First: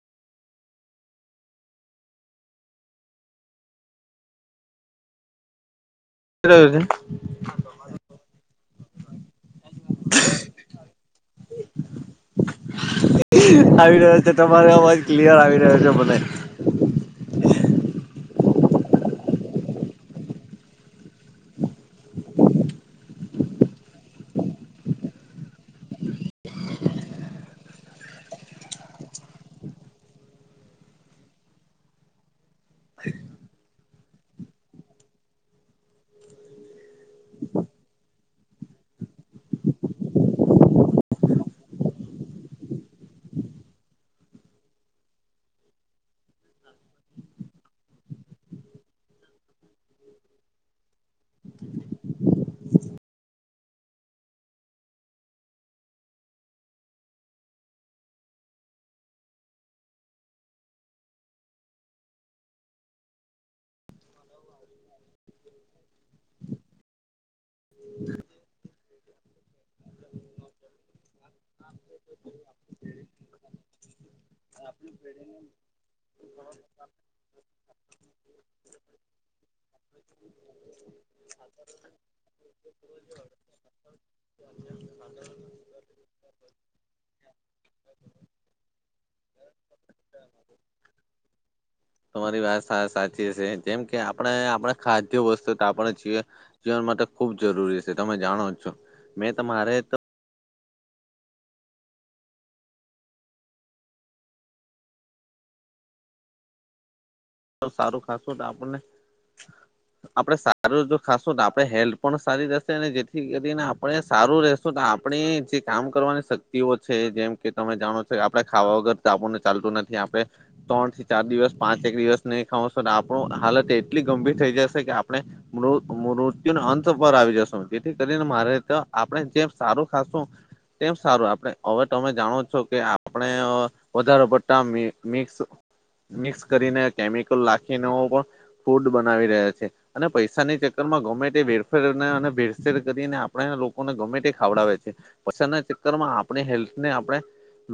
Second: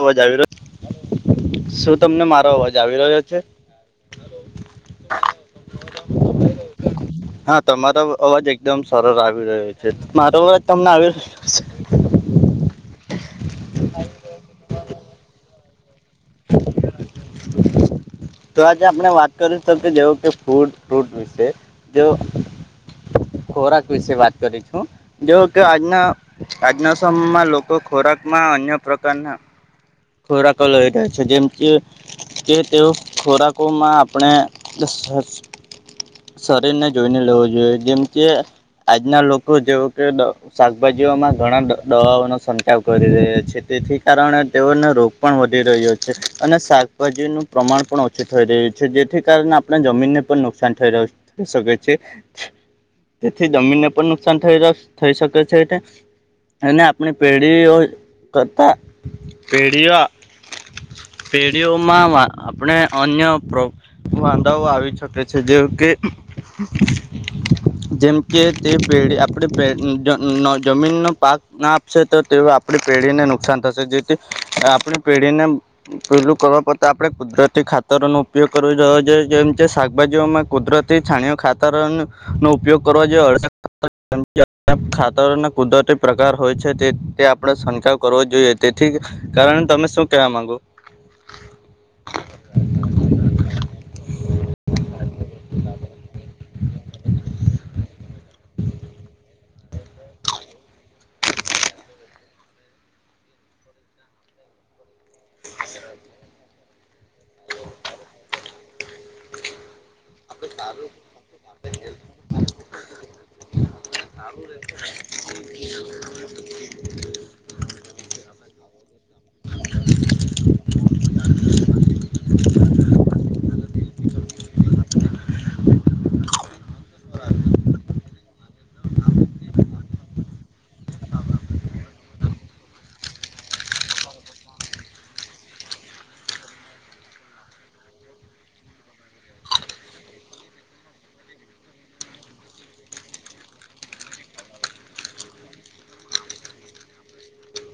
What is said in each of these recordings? અવા આવી્યો શું તમને મારો અવાજ આવી રહ્યો છે? [unintelligible] ત હા તમારો અવાજ એકદમ સરળ આવી રહ્યો છે મારો અવાજ તમને આવી આવી રહ્યો છે તમારો અવાજ ક્લિયર આવી રહ્યો છે મને. તો આજે આપણે વાત કરી તો કે જેવ કે ફ્રૂટ ફ્રૂટ વિશે જે ખોરાક વિશે વાત કરી છું? જેવ કે આજના આજના સમયમાં લોકો ખોરાકમાં અન્ય પ્રકારના ખોરાખ લય રહયા છે જેમકે કે તેઓ ખોરાકોમાં આપણે દસ હસ શરીર ને જોઈને લેવું જોઈએ જેમ કે આજના લોકો જેવ કે શાકભાજીઓમાં ઘણા દ દવાઓનો સંચાવ કરી રહ્યા છે તેથી કારણે તેઓને રોગ પણ વધી રહ્યો છે અને શાકભાજીનું પ્રમાણ પણ ઓછું થઈ રહ્યું છે જેથી કારણે આપણા જમીનને પણ નુકસાન થઈ થઈ શકે છે તેથી જમીનને પણ નુકસાન થઈ થઈ શકે છે. એને આપણી પેઢીઓ કરતા પેઢીઓ પેઢીઓમાં વા આપણે અન્ય પ્રો વાંધાઓ આવી શકે છે જેવ કે જેમ કે તે પેઢી આપણે પે નો જમીનનો પાક ના અસે તો તેઓ આપણી પેઢીને નુકસાન થશે જેથી આપણી પેઢીને પેલું કરવા પતા આપડે કુદરત થી ખાતરોનો ઉપયોગ કરવો જો જોએ જેમ શાકભાજીઓમાં કુદરતી છાણીઓ ખાતરન નો ઉપયોગ કરવો જોઈએ [unintelligible] ખાતરને કુદરતી પ્રકાર હોય છે તે તે આપડે શંકાવ કરવો જોઈએ તેથી કારણ તમે શું કેવા માંગો? તમારી વાત સાવ સાચી છે જેમ કે આપણે આપણે ખાદ્ય વસ્તુ તો આપણે છીએ. જીવન માટે ખુબ જરૂરી છે તમે જાણો છો મેં તમારે તો બઉ સારું ખાસું તો આપણને આપડણે સારું જો ખાસું તો આપણે હેલ્થ પણ સારી રહેશે અને જેથી કરીને આપણે સારું રે શું તો આપણે જે કામ કરવાની શક્તિઓ છે જેમ કે તમે જાણો છો કે આપડણે ખાવા વગર આપણને ચાલતું નથી આપડણે ત્રણ થી ચાર દિવસ પાંચ એક દિવસ નહી ખાવ છો તો આપણું હાલત એટલી ગંભીર થઈ જશે કે આપડણે મૃ મૃત્યુને અંત પર આવી જશું જેથી કરીને મારે ત્યાં આપણે જેમ સારું ખાસું તેમ સારું આપણે હવે તમે જાણો જ છો કે આપણે વધારે પડતા મિ મિક્સ મિક્સ કરીને કેમિકલ લખીને ઓ પણ ફૂડ બનાવી રહ્યા છે. અને પૈસાની ચક્કર માં ગમે તે વેરફેરને અને ભેરફેર કરીને આપણા લોકોને ગમે તે ખાવડાવે છે પછના ચક્કરમાં આપડે હેલ્થને આપણે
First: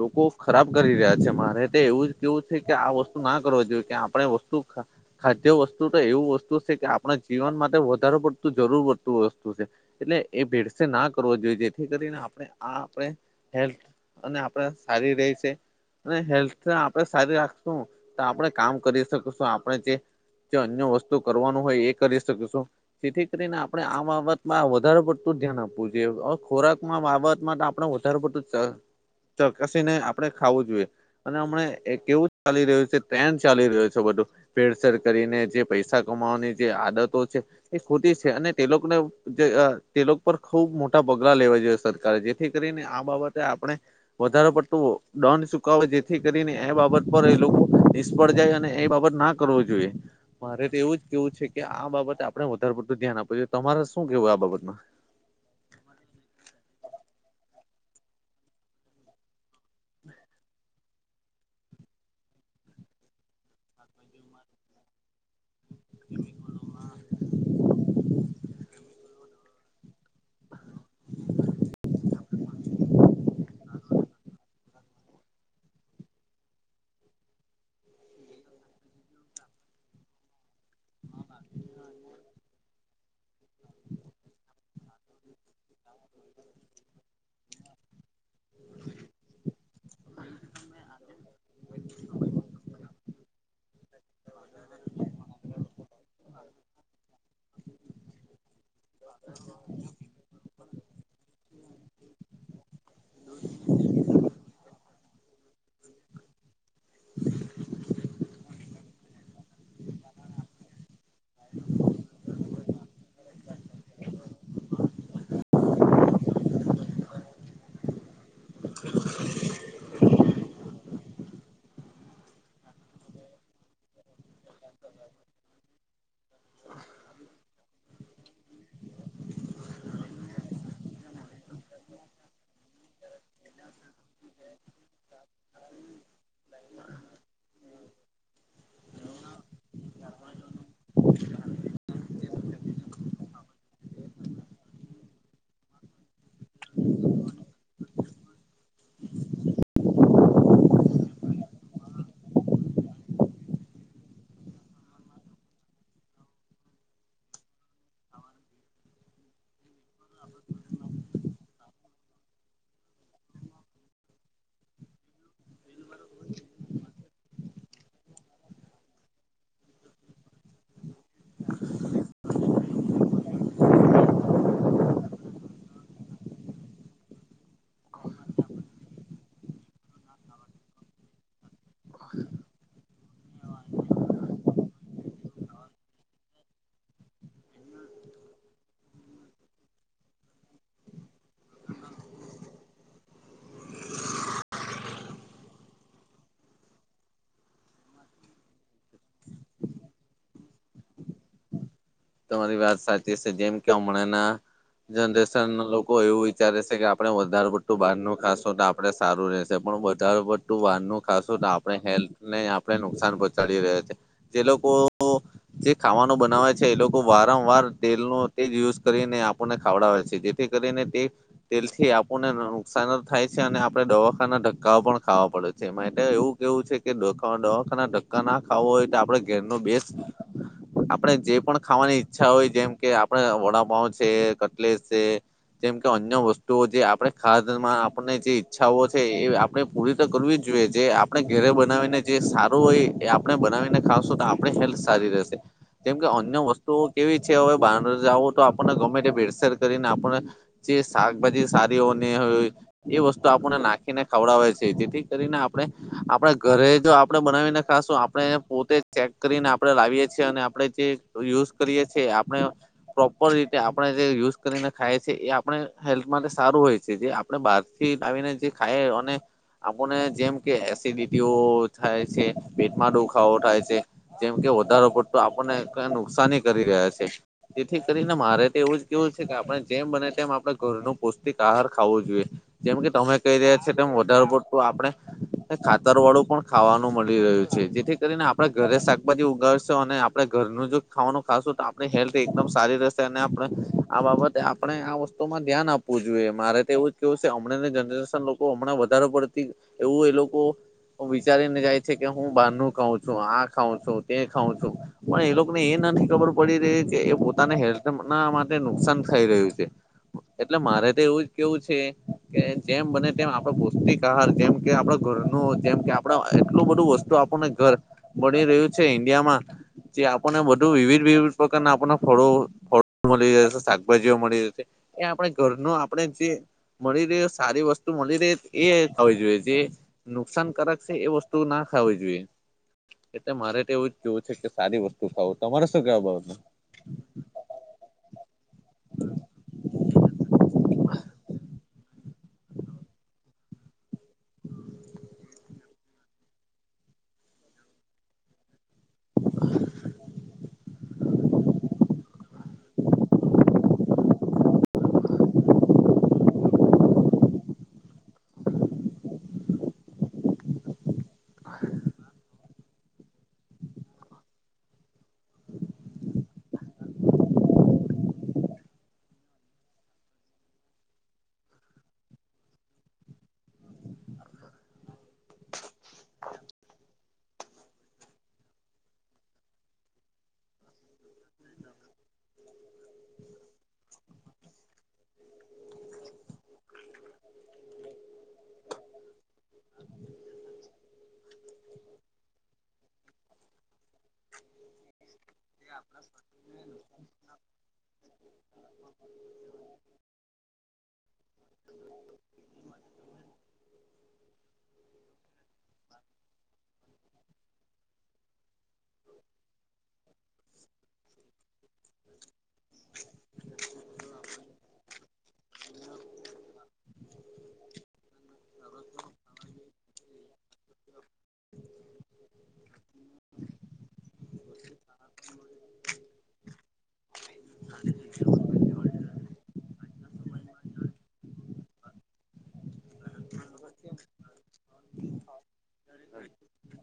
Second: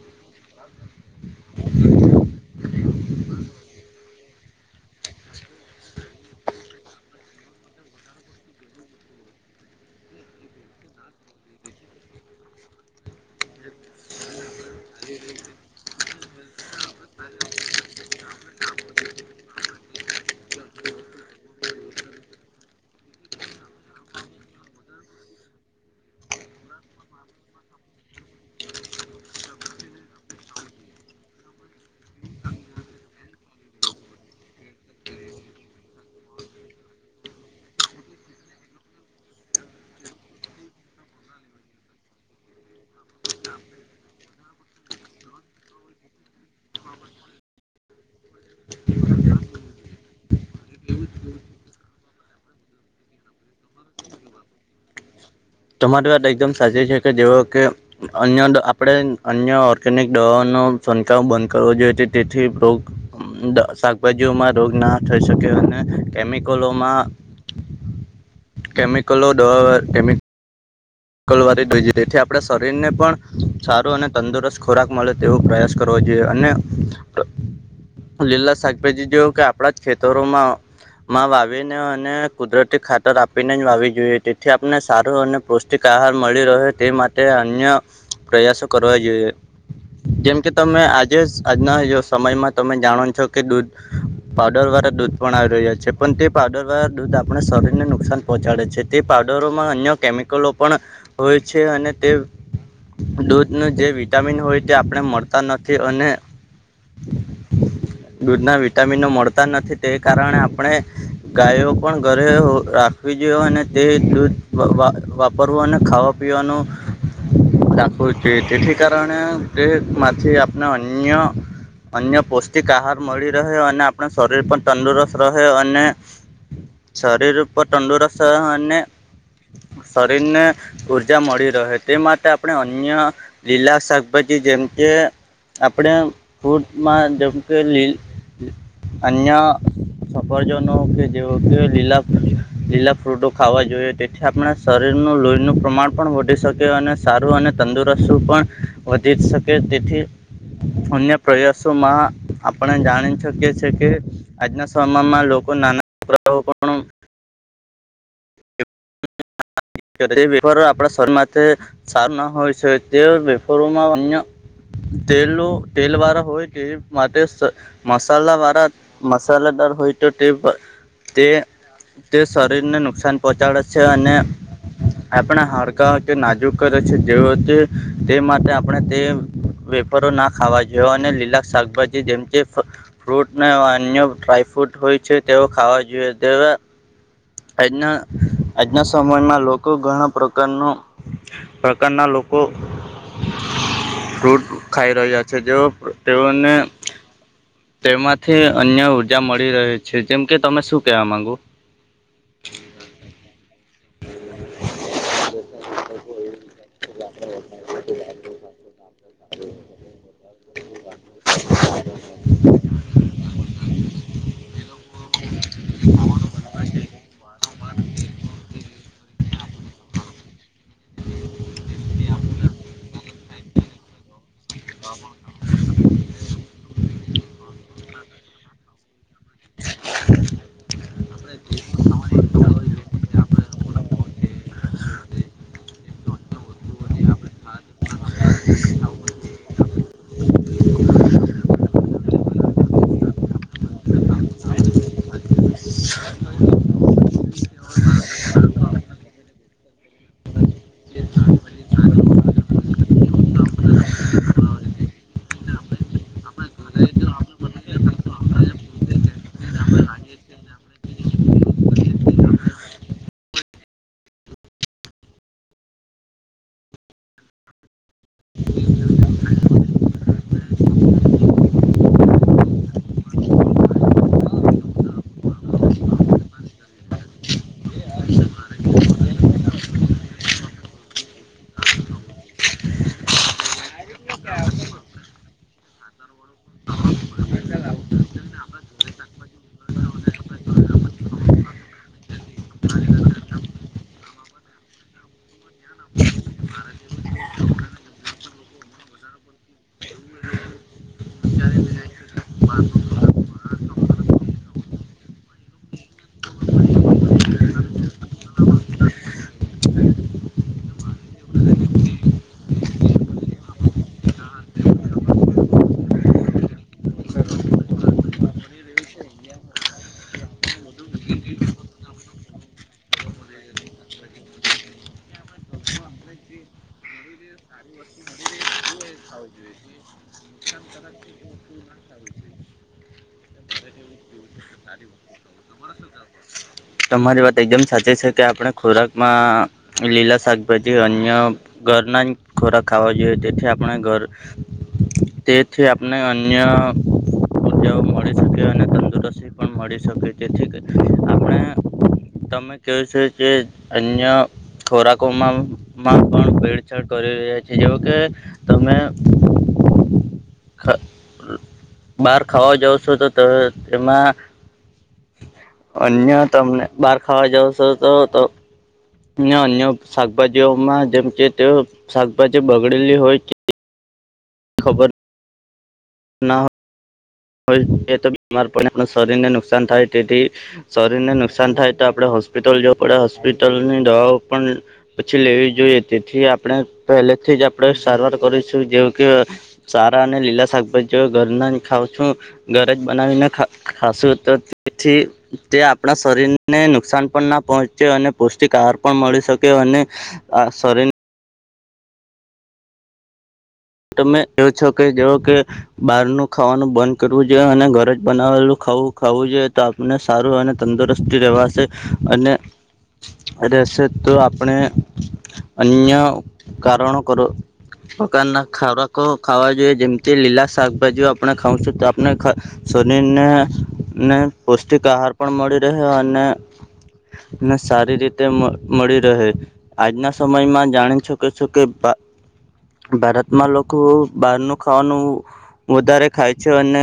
લોકો ખરાબ કરી રહ્યા છે મારે તે એવું જ કેવું છે કે આ વસ્તુ ના કર જોઈએ કે આપ ડે વસ્તુ ખા ખાદ્ય વસ્તુ તો એવું વસ્તુ છે કે, આપણા જીવન માટે વધારે પડતું જરૂર પડતું વસ્તુ છે. એટલે એ ભેડસેડ ના કરવો જોઈએ, જેથી કરીને આપણે આ આપણે હેલ્થ અને આપડા સારી રેય છે. અને હેલ્થ આપણે સારી રાખશું, તો આપણે કામ કરી શકીશું આપણે જે જે અન્ય વસ્તુ કરવાનું હોય એ કરી શકીશું. જેથી કરીને આપણે આ બાબતમાં વધારે પડતું ધ્યાન આપવું જોઈએ, અવે ખોરાકમાં બાબતમાં તો આપણે વધ ધારે પડતું ચાલ ચકાસીને આપડે ખાવું જોઈએ અને હમણાં એ કેવું ચાલી રહ્યું છે ટ્રેન્ડ ચાલી રહ્યો છે બધું ભેડસેડ કરીને જે પૈસા કમાવાની જે આદતો છે. એ ખોટી છે અને તેલોકને જે અ તેલોક પર ખૂબ મોટા પગલાં લેવા જોઈએ સરકારે જે થી કરીને આ બાબતે આપણે વધારે પડતો દંડ ચુકાવવો જેથી કરીને એ બાબત પર એલોકો નિષ્ફળ જાય અને એ બાબત ના કરવો જોઈએ. મારે તો એવું જ કેવું છે કે આ બાબતે આપડે વધારે બધું ધ્યાન આપવું જોઈએ, તમારે શું કેવું આ બાબતમાં? તમારી વાત એકદમ સાચી છે કે, જેવો કે અન્ય આપડે અન્ય ઓર્ગેનિક દવાનો. છનકાવ બંધ કરવો જોઈએ, તે-તેથી રોગ અમ-દ-શાકભાજીઓમાં રોગ ના થઈ શકે અને ને કેમિકલોમાં. કેમિકલો દવાવાર કેમિ [inaudible] કલવારી દઈએ, તેથી આપણે શરીર ને પણ સારો અને તંદુરસ્ત ખોરાક મળે તેવો પ્રયાસ કરવો જોઈએ અને ટ લીલા શાકભાજી જો કે આપડાં જ ખેતરોમાં માં વાવીને અને કુદરતી ખાતર આપીને જ વાવવી જોઈએ તેથી આપ ને સારું અને પૌષ્ટિક આહાર મળી રહે, તે માટે અન્ય પ્રયાસો કરવા જોઈએ. જેમ કે, તમે આજે જ આજના જો સમયમાં તમે જાણો છો કે દૂધ પાવડરવાળા દૂધ પણ આવી રહ્યા છે પણ, તે પાવડરવાળા દૂધ આપણે શરીરને નુકસાન પોંચાડે છે, તે પાવડરોમાં અન્ય કેમિકલો પણ હોય છે અને તે દૂધનું જે વિટામિન હોય, તે આપણે મળતા નથી અને દૂધના વિટામિનો મળતા નથી, તે કારણે આપણે ગાયો પણ ઘરે હો-રાખવી જોઈએ, અને તે દૂધ વ-વા-વા પરવું અને ખાવા પીવાનું રાખવું જોઈએ તેથી. કારણે તે તેમાંથી આપણે અન્ય અન્ય પૌષ્ટિક આહાર મળી રહે અને આપણા શરીર પણ તંદુરસ્ત રહે, અને શરીર ઉપર તંદુરસ અને શરીરને ઊર્જા મળી રહે તે માટે આપણે અન્ય લીલા શાકભાજી જેમ કે આપડે ફ્રૂટમાં જેમ કે લીલ અન્ય સફરજનો કે જેઓ કે લીલા લીલા ફ્રૂટો ખાવા જોઈએ તેથી, આપણે શરીરનું લોઈનું પ્રમાણ પણ વધી શકે અને સારું અને તંદુરસું પણ વધી જ શકે, તેથી અન્ય પ્રયાસોમાં આપણે જાણી શકીએ છે કે આજના સમયમાં લોકો નાના પ્રલોભનો તે વેફર આપણા શરીર માટે સારા ના હોય છે, તેઓ વેફરોમાં અન્ય તેલો તેલ વાળા હોય કે માટે સ મસાલાવાળા મસાલાદાર હોય તો તે પ-તે તે શરીર ને નુકસાન પોચાડે છે અને આપણા હાડકાં કે નાજુક કરે છે, જેઓ તે માટે આપણે તે વેફરો ના ખાવા જોઈએ અને લીલા શાકભાજી જેમ કે ફકત ફ્રૂટ ને અન્ય ડ્રાયફ્રૂટ હોય છે, તેઓ ખાવા જોઈએ દવા આજના આજના સમયમાં લોકો લોકો ઘણા પ્રકારનો પ્રકારના લોકો. ફ્રૂટ ખાઈ રહ્યા છે જેઓ તેઓને તેમાંથી અન્ય ઉર્જા મળી રહે છે જેમ કે તમે શું કેવા માંગો, તમારી વાત સાચી છે જેમ કે હમણાં ના જનરેશનના લોકો એવું વિચારે છે કે આપણે વધારે પડું બાારનું ખાંશો તો આપણે સારું રહેશે પણ વધારે પડતું વાહનું ખશું આપણે હેલ્થ ને આપણે નુકસાન પહોચાડી રહ્યા છે. જે લોકો જે ખાવાનો બનાવે છે. છે એ લોકો વારમ વાર તેલ ન તે યુઝ કરીને આપણને ખાવડાવે છે જેથી કરીને તે તેલથી આપણને નુકસાન જ થાય છે અને આપણે દવાખાના ધક્કા પણ ખાવા પડે છે માટે એવું કેવું છે કેાના ધક્કા ના ખાવો હોય આપણે. બે આપણે જે. પણ ખાવાની ઈચ્છા હોય જેમ કે આપડ વડાપાવ છે, કટલેશ છે. જેમ કે અન્ય વસ્તુઓ જે આપણે ખાદમાં આપને જે ઈચ્છાઓ છે એ આપણે પૂરી તો કરવી જ જોઈએ જે આપણે ઘેરે બનાવીને જે સારું હોય એ આપણે બનાવીને ખાવશો તો આપ હેલ્થ સારી રહેશે, અન્ય વસ્તુઓ કેવી છે હવે બહાર જઓ તો આપણને ગમે તે ભેરસેર કરીને આપને, જે શાકભાજી સારીઓને હો. એ વસ્તુ આપણને નાખીને ખવડાવે છે જેથી કરીને આપણે આપડ ઘરે જો આપણે બનાવીને ખાશું આપણે પોતે ચેક કરીને આપણે લાવીએ છીએ અને આપણે જે યુઝ કરીએ છીએ આપણે પ્રોપર રીતે આપણે જે યુઝ કરીને ખાયએ એ આપણે હેલ્થ માટે સારું હોય છે જે આપણે બહારથી આવી આવીને જે ખાય અને આપણને જેમ કે એસિડિટીઓ થાય છે, પેટમાં દુખાવો થાય છે, જેમ કે વધારો પડતો આપણને કઈ નુકસાની કરી રહ્યા છે. તેથી કરીને મારે તો એવું જ કેવું છે કે આપણે જેમ બને તેમ આપણે ઘરનો પૌષ્ટિક આહાર ખાવો જોઈએ. જેમ કે તમે કહી રહ્યા છે તેમ વધારે પડતુ આપણે ખાતર વાળું પણ ખાવાનું મળી રહ્યું છે જેથી કરીને આપડે ઘરે શાકભાજી ઉગાવશો અને આપણે ઘરનું જો ખાવાનું ખાશું તો આપણી હેલ્થ એકદમ સારી રહેશે અને આપણે આ બાબતે આપણે આ વસ્તુ માં ધ્યાન આપવું જોઈએ મારે તો એવું જ કેવું છે હમણાં જનરેશન લોકો હમણાં વધારે પડતી એવું એ લોકો. હ વિચારીને જાય છે કે હું બહારનું ખાઉં છું, આ ખાઉં છું, તે ખાઉં છું, પણ એ લોકોને એ નથી ખબર પડી રહી કે એ પોતાને હેલ્થ ના માટે નુકસાન થઈ રહ્યું છે. એટલે મારે તો એવું જ કેવું છે. કે જેમ બને તેમ આપડે પૌષ્ટિક આહાર જેમ કે આપડે ઘર ન જેમ કે આપડા એટલું બધું વસ્તુ તો આપણને ઘર બની રહ્યું છે ઈન્ડિયામાં જે આપણને બધું વિવિધ વિવિધ પ્રકારના આપ ફળો ફળો મળી જશે શાકભાજીઓ મળી રહેશે એ આપણે ઘરનું આપણે જે મળી રહેયો સારી વસ્તુ મળી ર એ ખાવી જોઈએ જે નુકસાનકારક છે એ વસ્તુ ના ખાવી જોઈએ એટલે મારે તો એવું જ કેવું છે કે સારી વસ્તુ ખાવ તમારે શું કેવા બાબતનું. તમારી વાત એકદમ સાચી છે કે આપણે ખોરાકમાં લીલા શાકભાજી અન્ય ઘરના જ ખોરાક ખાવા જોઈએ તેથી આપણે ઘર તેથી આપને અન્ય [inaudible] મળી શકી અને તંદુરસ્તી પણ મળી શકે તેથી કે આપણે તમે કહું છે કે અન્ય ખોરાકોમાંમાં પણ ભેડછેડ કરી રહ્યા છે જેવ કે તમે બાર ખાવા જાવ છો તો તેમાં અન્ય તમને બહાર ખાવા જાવ છો તો અ અન્ય શાકભાજીઓમાં જેમ છે તે શાકભાજી બગડેલી હોય છે. ખબર ના હોય કોઈ રીતે તો બીમાર પડે ને શરીરને નુકસાન થાય તેથી શરીર ને નુકસાન થાય તો આપડે હોસ્પિટલ જવું પડે હોસ્પિટલની દવાઓ પણ પછી લેવી જોઈએ તેથી આપણે પહેલે થી જ આપણે સારવાર કરીશું જેવું કે અ સારા અને લીલા શાકભાજીઓ ઘર ના ન ખાવ શું ઘરે જ બનાવીને ખા ખાશું તો તેથી તે આપણા શરીરને નુકસાન પણ ના પહોંચે અને પૌષ્ટિક આહાર પણ મળી શકે અને અ સોરીન તમે કેવ છો કે જેવો કે બહારનું ખાવાનું બંધ કરવું જોઈએ અને ઘર જ બનાવેલું ખાઉં ખાવું જોઈએ તો અને સારું અને તંદુરસ્તી રહેેવાશે અને અરે શે તો આપણે અન્ય કારણ કરો પ્રકારના ખોરાકો ખાવા જોઈએ જેમ કે લીલા શાકભાજીઓ આપણે ખાઉ છું તો આપણે ખ શરીર ને ને પૌષ્ટિક આહાર પણ મળી રહેયો અને ના સારી રીતે મ મળી રહે આજના સમયમાં જાણી શકો છો કે ભા ભારત માં લોકો બહાર નું ખાવાનું વધારે ખાય છે અને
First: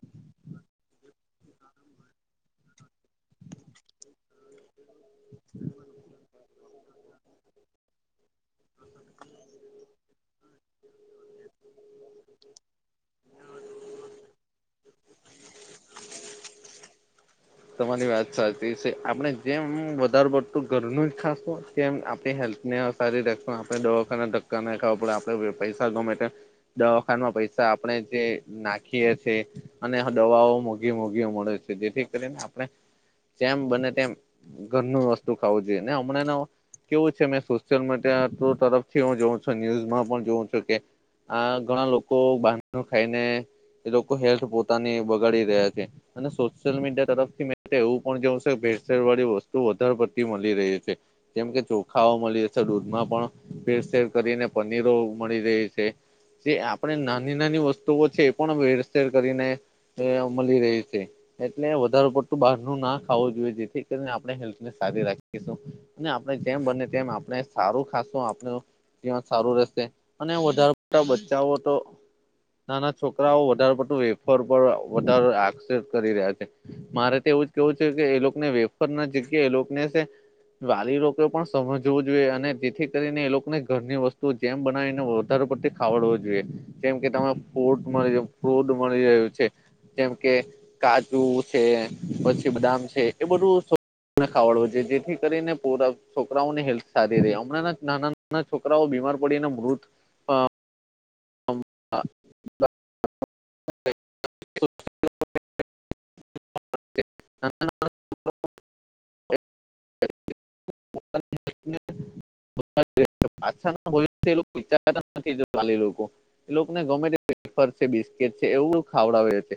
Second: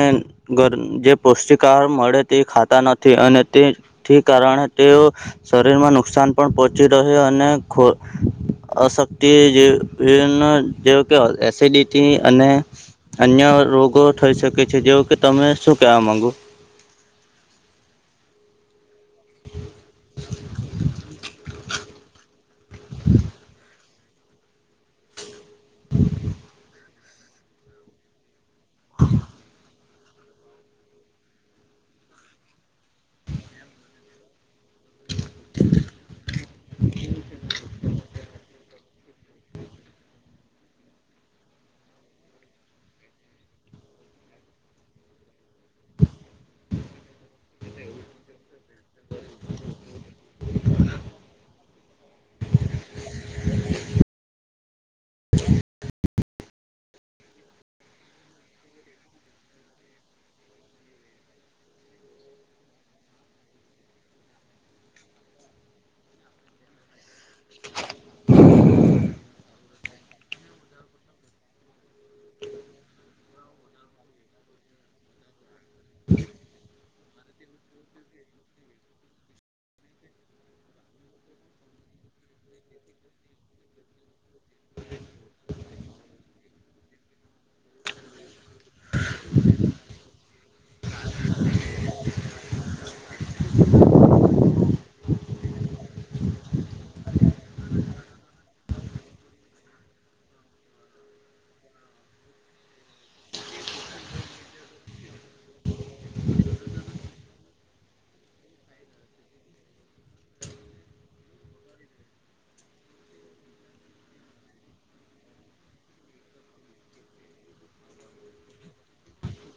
ઘર જે પૌષ્ટિક આહાર મળે તે ખાતા નથી અને તે થી કારણે તેઓ શરીરમાં નુકસાન પણ પહોંચી રહે અને ખો અશક્તિ જે વિભિન જે કે એસિડિટી અને અન્ય રોગો થઈ શકે છે જેવુ કે તમે શું કેવા માંગો તમારી વાત સાચ પીરસે આપણે જેમ વધારે પડતું ઘરનું જ ખાશું તેમ આપણી હેલ્પનેસ સારી રહેશે આપણે દવાખાનાના ધક્કા નઈ ખાવા પડે આપડે પૈસા ગમે તેમ દવા ખાનમાં પૈસા આપણે જે નાખીએ તે અને દવાઓ મોઘી મોઘી મળે છે જેથી કરીને આપણે જેમ બને તેમ ઘરનું વસ્તુ ખાવું જોઈએ ને હમણાં નો કેવું છે મેં સોશિયલ મીડિયા તરફથી હું જોઉં છું ન્યુઝમાં પણ જોઉં છું કે આ ઘણા લોકો બારનું ખાઈને એ લોકો હેલ્થ પોતાની બગાડી રહ્યા છે અને સોશિયલ મીડિયા તરફથી એવું પણ જોવ ભેળસેર વાળી વસ્તુ વધારે પડતી મળી રહી છે. કેમ કે ચોખાઓ મળી જશે દૂધમાં પણ ફેરસેેર કરીને પનીરો મળી રહે છે. જે આપણે નાની નાની વસ્તુઓ છે એ પણ વેરસેર કરીને એ મળી રહી છે એટલે વધાર પડતું બહારનું ના ખાઉં જોઈએ જેથી કરીને આપણે હેલ્થને સારી રાખીશું. ને આપણે જેમ બને તેમ આપણે સારું ખાસું આપણું જ્યાં સારું રહેશે અને વધારે મોટા બચ્ચાઓ તો નાના છોકરાઓ વધારે પડતું વેફર પર વધારે આક્ષેપ કરી રહ્યા છે. મારે તો એવું જ કેવું છે કે એ લોકોને વેફર ના જીગ્યા એ લોકોને સે વાલી લોકો પણ સમજવું જોઈએ અને જેથી કરીને એ લોકોને ઘરની વસ્તુઓ જેમ બનાવીને વધારે પડતી ખાવડવો જોઈએ. જેમ કે તમાર ફૂડ મળી રહે ફ્રૂટ મળી રહ્યું છે જેમ કે કાજું છે પછી બદામ છે એ બધું સ ખાવડવો જોઈએ જેથી કરીને પુરા છોકરાઓની હેલ્થ સારી રહે હમણાં નાના ના છોકરાઓ બીમાર પડીને મૃત અમ આ [unintelligible] [unintelligible] [unintelligible] [unintelligible] પાછા એ વિચારતા નથી નેપાળી લોકો લોકોને ગમે તે પેફર છે બિસ્કીટ છે એવું ખાવડાવે છે.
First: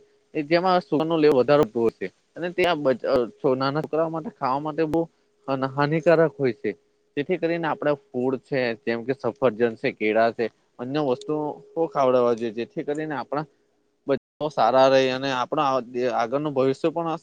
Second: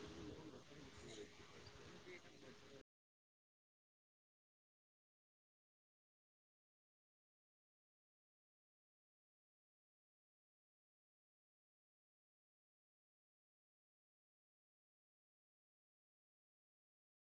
જેમાં સુગરનો લેવ વધારો હોય છે. અને ત્યાં બજ સોનાના કરવા માટે ખાવા માટે બહું હાનિકારક હોય છે. જેથી કરીને આપડે ફૂડ છે જેમ કે સફરજન છે કેળા છે. અન્ય વસ્તુઓ બઉ ખાવડાવવા જોઈએ જેથી કરીને આપણા બધા સારા રહી અને આપણા આગળ નું ભવિષ્ય પણ અસ